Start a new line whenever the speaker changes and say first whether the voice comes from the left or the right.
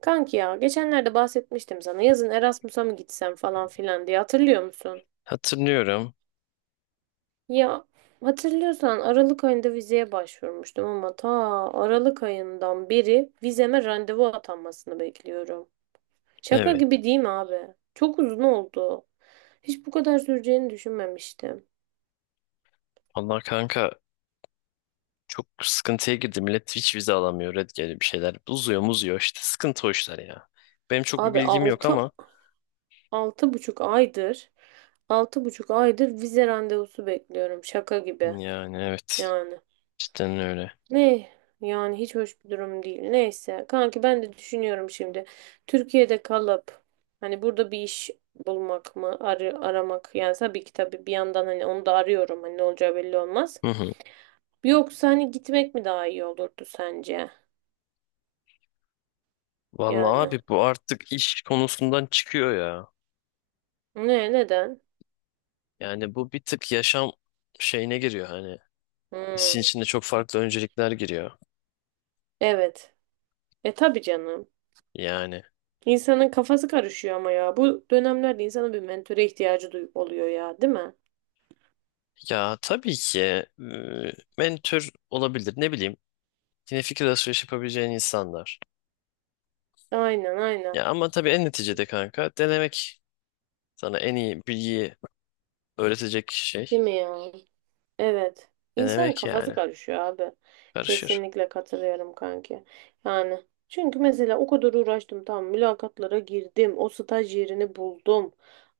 right: Kanki ya geçenlerde bahsetmiştim sana yazın Erasmus'a mı gitsem falan filan diye hatırlıyor musun?
left: Hatırlıyorum.
right: Ya hatırlıyorsan Aralık ayında vizeye başvurmuştum ama ta Aralık ayından beri vizeme randevu atanmasını bekliyorum. Şaka
left: Evet.
right: gibi değil mi abi? Çok uzun oldu. Hiç bu kadar süreceğini düşünmemiştim.
left: Vallahi kanka çok sıkıntıya girdi. Millet hiç vize alamıyor. Red geliyor bir şeyler. Uzuyor muzuyor işte. Sıkıntı o işler ya. Benim çok bir
right: Abi
left: bilgim yok ama
right: altı buçuk aydır altı buçuk aydır vize randevusu bekliyorum. Şaka gibi
left: yani evet.
right: yani.
left: Cidden öyle.
right: Ne? Yani hiç hoş bir durum değil. Neyse. Kanki ben de düşünüyorum şimdi. Türkiye'de kalıp hani burada bir iş bulmak mı, aramak yani tabii ki tabii bir yandan hani onu da arıyorum. Hani ne olacağı belli olmaz.
left: Hı hı.
right: Yoksa hani gitmek mi daha iyi olurdu sence?
left: Vallahi
right: Yani.
left: abi bu artık iş konusundan çıkıyor ya.
right: Ne? Neden?
left: Yani bu bir tık yaşam şeyine giriyor hani. İşin içinde
right: Hmm.
left: çok farklı öncelikler giriyor.
right: Evet. E tabii canım.
left: Yani
right: İnsanın kafası karışıyor ama ya. Bu dönemlerde insanın bir mentöre ihtiyacı duy oluyor ya, değil mi?
left: ya tabii ki mentor olabilir. Ne bileyim. Yine fikir alışverişi yapabileceğin insanlar.
right: Aynen, aynen.
left: Ya ama tabii en neticede kanka denemek sana en iyi bilgiyi öğretecek şey,
right: Değil mi ya? Evet. İnsanın
left: denemek
right: kafası
left: yani.
right: karışıyor abi.
left: Karışır.
right: Kesinlikle katılıyorum kanki. Yani çünkü mesela o kadar uğraştım tamam mülakatlara girdim. O staj yerini buldum.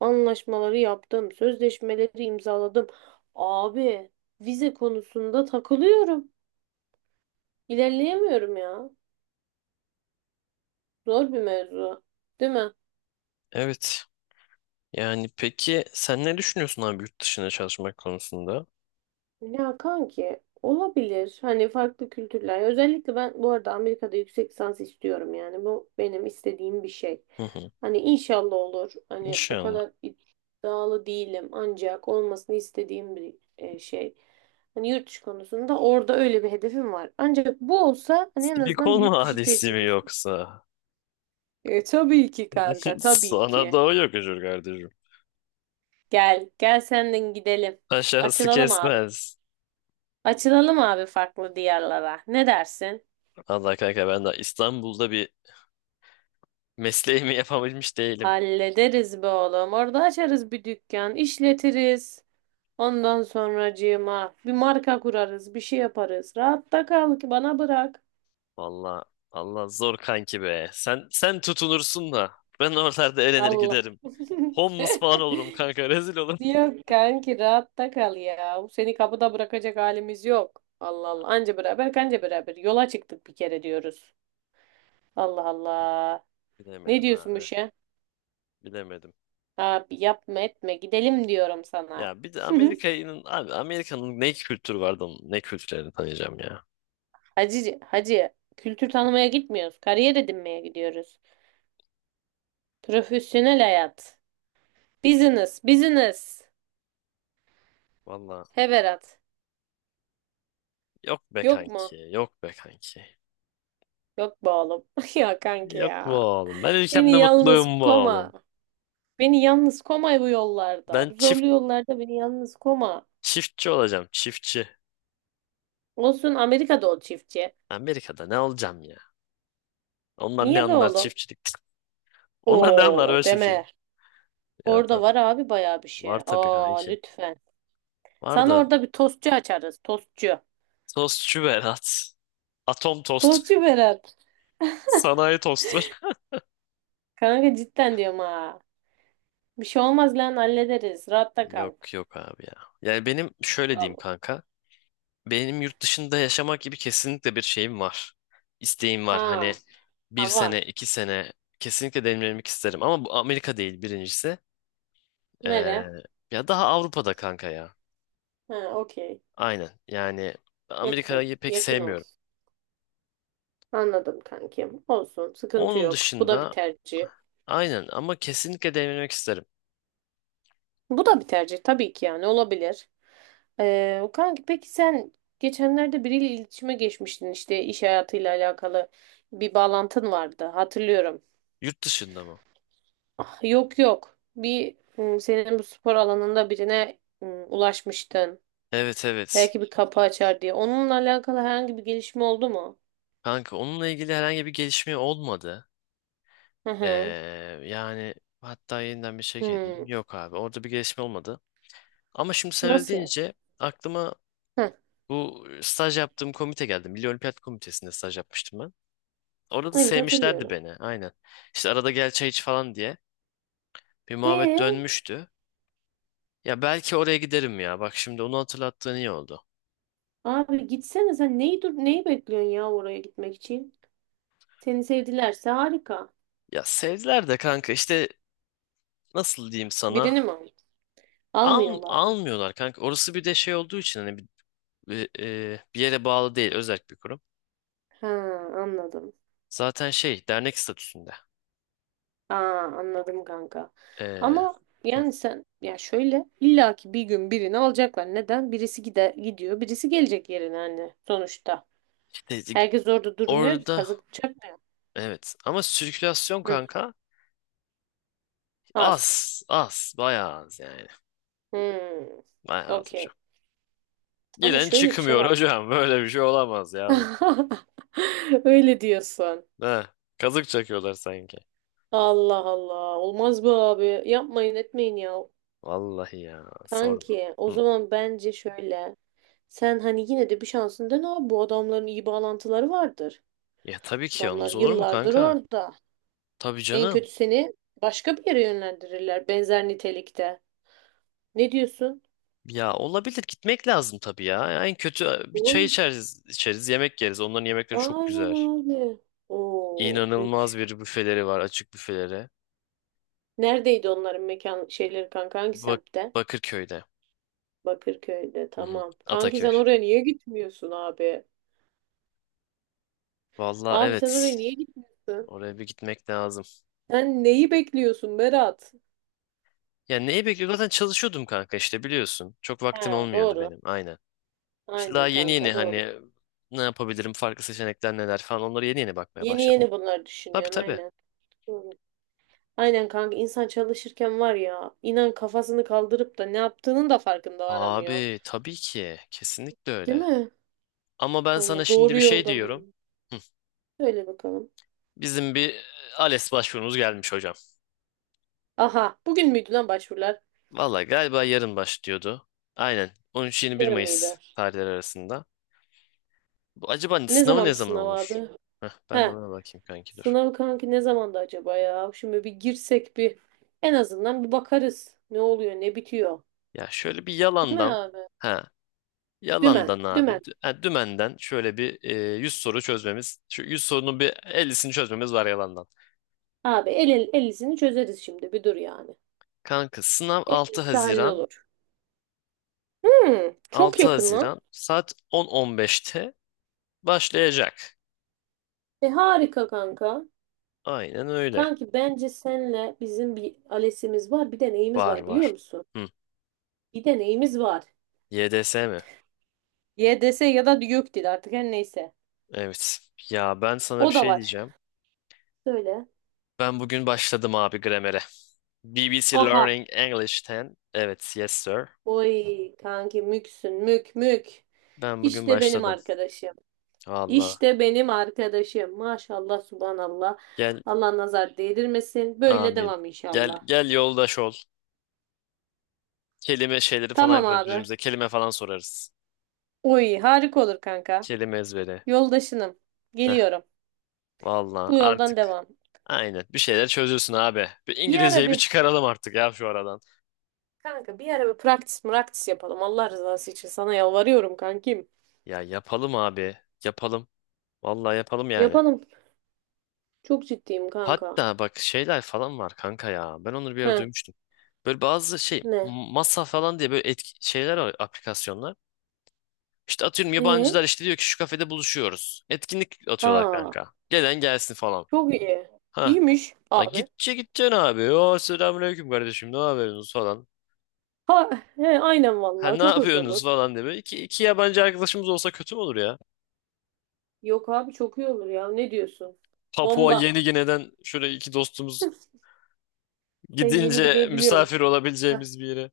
right: Anlaşmaları yaptım. Sözleşmeleri imzaladım. Abi vize konusunda takılıyorum. İlerleyemiyorum ya. Zor bir mevzu. Değil mi?
left: Evet. Yani peki sen ne düşünüyorsun abi yurt dışına çalışmak konusunda?
right: Ya kanki olabilir. Hani farklı kültürler. Özellikle ben bu arada Amerika'da yüksek lisans istiyorum yani. Bu benim istediğim bir şey.
left: Hı hı.
right: Hani inşallah olur. Hani o
left: İnşallah.
right: kadar iddialı değilim ancak olmasını istediğim bir şey. Hani yurt dışı konusunda orada öyle bir hedefim var. Ancak bu olsa hani en azından
left: Silikon
right: bir yurt dışı
left: vadisi mi
right: tecrübesi.
left: yoksa?
right: E, tabii ki kanka, tabii
left: Sana
right: ki.
left: doğu yakışır kardeşim.
right: Gel, gel senden gidelim.
left: Aşağısı
right: Açılalım abi.
left: kesmez.
right: Açılalım abi farklı diyarlara. Ne dersin?
left: Allah kanka ben de İstanbul'da bir mesleğimi yapabilmiş değilim.
right: Hallederiz be oğlum. Orada açarız bir dükkan, işletiriz. Ondan sonracığıma bir marka kurarız, bir şey yaparız. Rahatta kal ki bana bırak.
left: Valla Allah zor kanki be. Sen tutunursun da ben oralarda elenir
right: Allah.
left: giderim. Homeless falan olurum kanka, rezil olurum.
right: Yok kanki rahatta kal ya. Seni kapıda bırakacak halimiz yok. Allah Allah. Anca beraber kanca beraber. Yola çıktık bir kere diyoruz. Allah Allah. Ne
left: Bilemedim
right: diyorsun bu
left: abi.
right: şey?
left: Bilemedim.
right: Abi yapma etme gidelim diyorum sana.
left: Ya bir de Amerika'nın abi, Amerika'nın ne kültürü vardı onun, ne kültürlerini tanıyacağım ya.
right: Hacı, hacı kültür tanımaya gitmiyoruz. Kariyer edinmeye gidiyoruz. Profesyonel hayat. Business, business.
left: Valla
right: He Berat.
left: yok be
right: Yok mu?
left: kanki, yok be kanki.
right: Yok be oğlum. Ya kanki
left: Yok bu
right: ya.
left: oğlum. Ben
right: Beni
left: ülkemde
right: yalnız
left: mutluyum bu
right: koma.
left: oğlum.
right: Beni yalnız koma bu yollarda.
left: Ben
right: Bu zorlu yollarda beni yalnız koma.
left: çiftçi olacağım, çiftçi.
right: Olsun Amerika'da ol çiftçi.
left: Amerika'da ne olacağım ya? Onlar ne
right: Niye be
left: anlar
right: oğlum?
left: çiftçilikten? Onlar ne anlar böyle
right: Oo deme.
left: çiftçilik? Ya
right: Orada
left: tabii.
right: var abi bayağı bir şey.
left: Var tabii
right: Aa
left: kanki.
right: lütfen.
left: Var
right: Sana
left: da.
right: orada bir tostçu açarız. Tostçu.
left: Tostçu Berat. Atom tost.
right: Tostçu Berat.
left: Sanayi tostu.
right: Kanka cidden diyorum ha. Bir şey olmaz lan hallederiz. Rahatta kal.
left: Yok yok abi ya. Yani benim şöyle diyeyim
right: Al.
left: kanka. Benim yurt dışında yaşamak gibi kesinlikle bir şeyim var. İsteğim var. Hani
right: Ha.
left: bir
right: Ha var.
left: sene, iki sene kesinlikle deneyimlemek isterim. Ama bu Amerika değil birincisi.
right: Nere?
left: Ee, ya daha Avrupa'da kanka ya.
right: Ha okey.
left: Aynen. Yani
right: Yakın.
left: Amerika'yı pek
right: Yakın
left: sevmiyorum.
right: olsun. Anladım kankim. Olsun. Sıkıntı
left: Onun
right: yok. Bu da bir
left: dışında
right: tercih.
left: aynen, ama kesinlikle deneyimlemek isterim.
right: Bu da bir tercih tabii ki yani olabilir. Kanki peki sen geçenlerde biriyle iletişime geçmiştin işte iş hayatıyla alakalı bir bağlantın vardı hatırlıyorum.
left: Yurt dışında mı?
right: Ah, yok yok. Senin bu spor alanında birine ulaşmıştın.
left: Evet, evet.
right: Belki bir kapı açar diye. Onunla alakalı herhangi bir gelişme oldu mu?
left: Kanka onunla ilgili herhangi bir gelişme olmadı.
right: Hı
left: Ee,
right: hı.
left: yani hatta yeniden bir şey edeyim.
right: Hı.
left: Yok abi, orada bir gelişme olmadı. Ama şimdi sen öyle
right: Nasıl ya?
left: deyince aklıma bu staj yaptığım komite geldi. Milli Olimpiyat Komitesi'nde staj yapmıştım ben. Orada da
right: Evet
left: sevmişlerdi
right: hatırlıyorum.
left: beni, aynen. İşte arada gel çay iç falan diye bir muhabbet
right: E
left: dönmüştü. Ya belki oraya giderim ya. Bak, şimdi onu hatırlattığın iyi oldu.
right: abi gitsene sen neyi dur neyi bekliyorsun ya oraya gitmek için? Seni sevdilerse harika.
left: Ya sevdiler de kanka, işte nasıl diyeyim
right: Birini
left: sana?
right: mi al- almıyorlar mı?
left: Almıyorlar kanka. Orası bir de şey olduğu için, hani bir yere bağlı değil. Özel bir kurum.
right: Ha anladım.
left: Zaten şey, dernek statüsünde.
right: Aa anladım kanka.
left: E,
right: Ama
left: hı,
right: yani sen ya şöyle illaki bir gün birini alacaklar. Neden? Birisi gide gidiyor, birisi gelecek yerine hani sonuçta.
left: işte
right: Herkes orada durmuyor ki
left: orada,
right: kazık çakmıyor.
left: evet. Ama sirkülasyon
right: Hı,
left: kanka
right: az.
left: az. Az. Bayağı az yani.
right: Hmm,
left: Bayağı az
right: okey.
left: hocam.
right: Ama
left: Gelen
right: şöyle bir şey
left: çıkmıyor
right: var.
left: hocam. Böyle bir şey olamaz ya, bu.
right: Öyle diyorsun.
left: He, kazık çakıyorlar sanki.
right: Allah Allah. Olmaz be abi. Yapmayın etmeyin ya.
left: Vallahi ya. Sorma.
right: Kanki o
left: Hı.
right: zaman bence şöyle. Sen hani yine de bir şansın dene abi. Bu adamların iyi bağlantıları vardır.
left: Ya tabii ki,
right: Adamlar
left: olmaz olur mu
right: yıllardır
left: kanka?
right: orada.
left: Tabii
right: En
left: canım.
right: kötü seni başka bir yere yönlendirirler benzer nitelikte. Ne diyorsun?
left: Ya olabilir, gitmek lazım tabii ya. En kötü bir çay
right: Oğlum,
left: içeriz, içeriz, yemek yeriz. Onların yemekleri çok
right: aynen
left: güzel.
right: abi. Oo,
left: İnanılmaz
right: bük.
left: bir büfeleri var, açık büfeleri.
right: Neredeydi onların mekan şeyleri kanka? Hangi
left: Bak
right: semtte?
left: Bakırköy'de.
right: Bakırköy'de.
left: Hı hı.
right: Tamam. Kanki
left: Ataköy.
right: sen oraya niye gitmiyorsun abi?
left: Valla
right: Abi sen
left: evet.
right: oraya niye gitmiyorsun?
left: Oraya bir gitmek lazım.
right: Sen neyi bekliyorsun Berat?
left: Ya neyi bekliyorum? Zaten çalışıyordum kanka, işte biliyorsun. Çok vaktim
right: Ha,
left: olmuyordu
right: doğru.
left: benim. Aynen. İşte daha
right: Aynen
left: yeni yeni
right: kanka doğru.
left: hani ne yapabilirim, farklı seçenekler neler falan, onları yeni yeni bakmaya
right: Yeni
left: başladım.
right: yeni bunları
left: Tabii,
right: düşünüyorsun
left: tabii.
right: aynen. Doğru. Aynen kanka insan çalışırken var ya inan kafasını kaldırıp da ne yaptığının da farkında varamıyor.
left: Abi tabii ki. Kesinlikle
right: Değil
left: öyle.
right: mi?
left: Ama ben sana
right: Hani
left: şimdi
right: doğru
left: bir şey
right: yolda
left: diyorum.
right: mıyım?
left: Hı.
right: Söyle bakalım.
left: Bizim bir ALES başvurumuz gelmiş hocam.
right: Aha bugün müydü lan başvurular?
left: Valla galiba yarın başlıyordu. Aynen. 13 bir
right: Yarın
left: Mayıs
right: mıydı?
left: tarihleri arasında. Bu acaba
right: Ne
left: sınavı ne
right: zamandı
left: zaman
right: sınav
left: olur?
right: abi?
left: Heh, ben de
right: He
left: ona bakayım kanki, dur.
right: sınav kanki ne zamandı acaba ya? Şimdi bir girsek bir en azından bir bakarız. Ne oluyor ne bitiyor.
left: Ya şöyle bir
right: Değil mi
left: yalandan
right: abi?
left: ha
right: Dümen.
left: yalandan abi,
right: Dümen.
left: dümenden şöyle bir 100 soru çözmemiz. Şu 100 sorunun bir 50'sini çözmemiz var yalandan.
right: Abi 50'sini çözeriz şimdi bir dur yani.
left: Kanka sınav
right: 50'si hallolur. Hmm, çok
left: 6
right: yakın lan.
left: Haziran saat 10.15'te başlayacak.
right: E harika kanka.
left: Aynen öyle.
right: Kanki bence senle bizim bir alesimiz var bir de neyimiz
left: Var
right: var biliyor
left: var.
right: musun?
left: Hı.
right: Bir de neyimiz var.
left: YDS mi?
right: YDS ya da YÖKDİL artık her neyse.
left: Evet. Ya ben sana bir
right: O da
left: şey
right: var.
left: diyeceğim.
right: Söyle.
left: Ben bugün başladım abi gramere. BBC
right: Aha.
left: Learning English 10. Evet, yes sir.
right: Oy kanki müksün mük mük.
left: Ben bugün
right: İşte benim
left: başladım.
right: arkadaşım.
left: Valla.
right: İşte benim arkadaşım. Maşallah subhanallah.
left: Gel,
right: Allah nazar değdirmesin. Böyle
left: amin.
right: devam
left: Gel,
right: inşallah.
left: gel yoldaş ol. Kelime şeyleri falan
right: Tamam
left: yaparız
right: abi.
left: birbirimize. Kelime falan sorarız.
right: Uy, harika olur kanka.
left: Kelime ezberi.
right: Yoldaşınım.
left: Heh,
right: Geliyorum.
left: valla
right: Bu yoldan
left: artık.
right: devam.
left: Aynen. Bir şeyler çözülsün abi. Bir
right: Bir ara
left: İngilizceyi bir
right: bir
left: çıkaralım artık ya şu aradan.
right: kanka bir ara bir praktis yapalım. Allah rızası için sana yalvarıyorum kankim.
left: Ya yapalım abi. Yapalım. Valla yapalım yani.
right: Yapalım. Çok ciddiyim kanka.
left: Hatta bak şeyler falan var kanka ya. Ben onları bir
right: He,
left: ara duymuştum. Böyle bazı şey,
right: ne?
left: masa falan diye, böyle şeyler var, aplikasyonlar. İşte atıyorum
right: E?
left: yabancılar, işte diyor ki şu kafede buluşuyoruz. Etkinlik atıyorlar
right: Aa,
left: kanka. Gelen gelsin falan.
right: çok iyi.
left: Ha.
right: İyiymiş
left: La
right: abi.
left: gitçe gideceksin abi. O selamünaleyküm kardeşim, ne yapıyorsunuz falan.
right: Ha, he, aynen
left: Ha,
right: vallahi
left: ne
right: çok hoş
left: yapıyorsunuz
right: olur.
left: falan diye. Böyle iki yabancı arkadaşımız olsa kötü mü olur ya?
right: Yok abi çok iyi olur ya. Ne diyorsun?
left: Papua
right: Bomba.
left: Yeni Gine'den şöyle iki dostumuz,
right: Sen yeni
left: gidince
right: gidebiliyorsun.
left: misafir olabileceğimiz bir yere.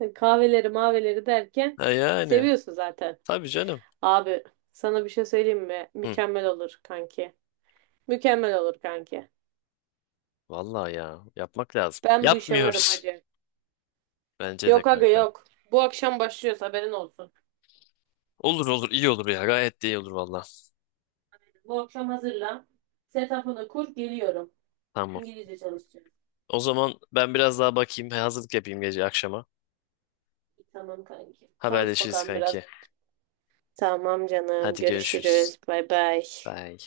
right: Heh. Kahveleri maveleri derken
left: Ha yani.
right: seviyorsun zaten.
left: Tabii canım.
right: Abi sana bir şey söyleyeyim mi?
left: Hı.
right: Mükemmel olur kanki. Mükemmel olur kanki.
left: Vallahi ya, yapmak lazım.
right: Ben bu işe varım
left: Yapmıyoruz.
right: hacı.
left: Bence de
right: Yok aga
left: kanka.
right: yok. Bu akşam başlıyoruz haberin olsun.
left: Olur olur, iyi olur ya, gayet de iyi olur valla.
right: Bu akşam hazırlan. Setup'ını kur geliyorum.
left: Tamam.
right: İngilizce çalışacağız.
left: O zaman ben biraz daha bakayım, hazırlık yapayım gece akşama.
right: Tamam kanki. Çalış
left: Haberleşiriz
right: bakalım biraz.
left: kanki.
right: Tamam canım.
left: Hadi görüşürüz.
right: Görüşürüz. Bay bay.
left: Bye.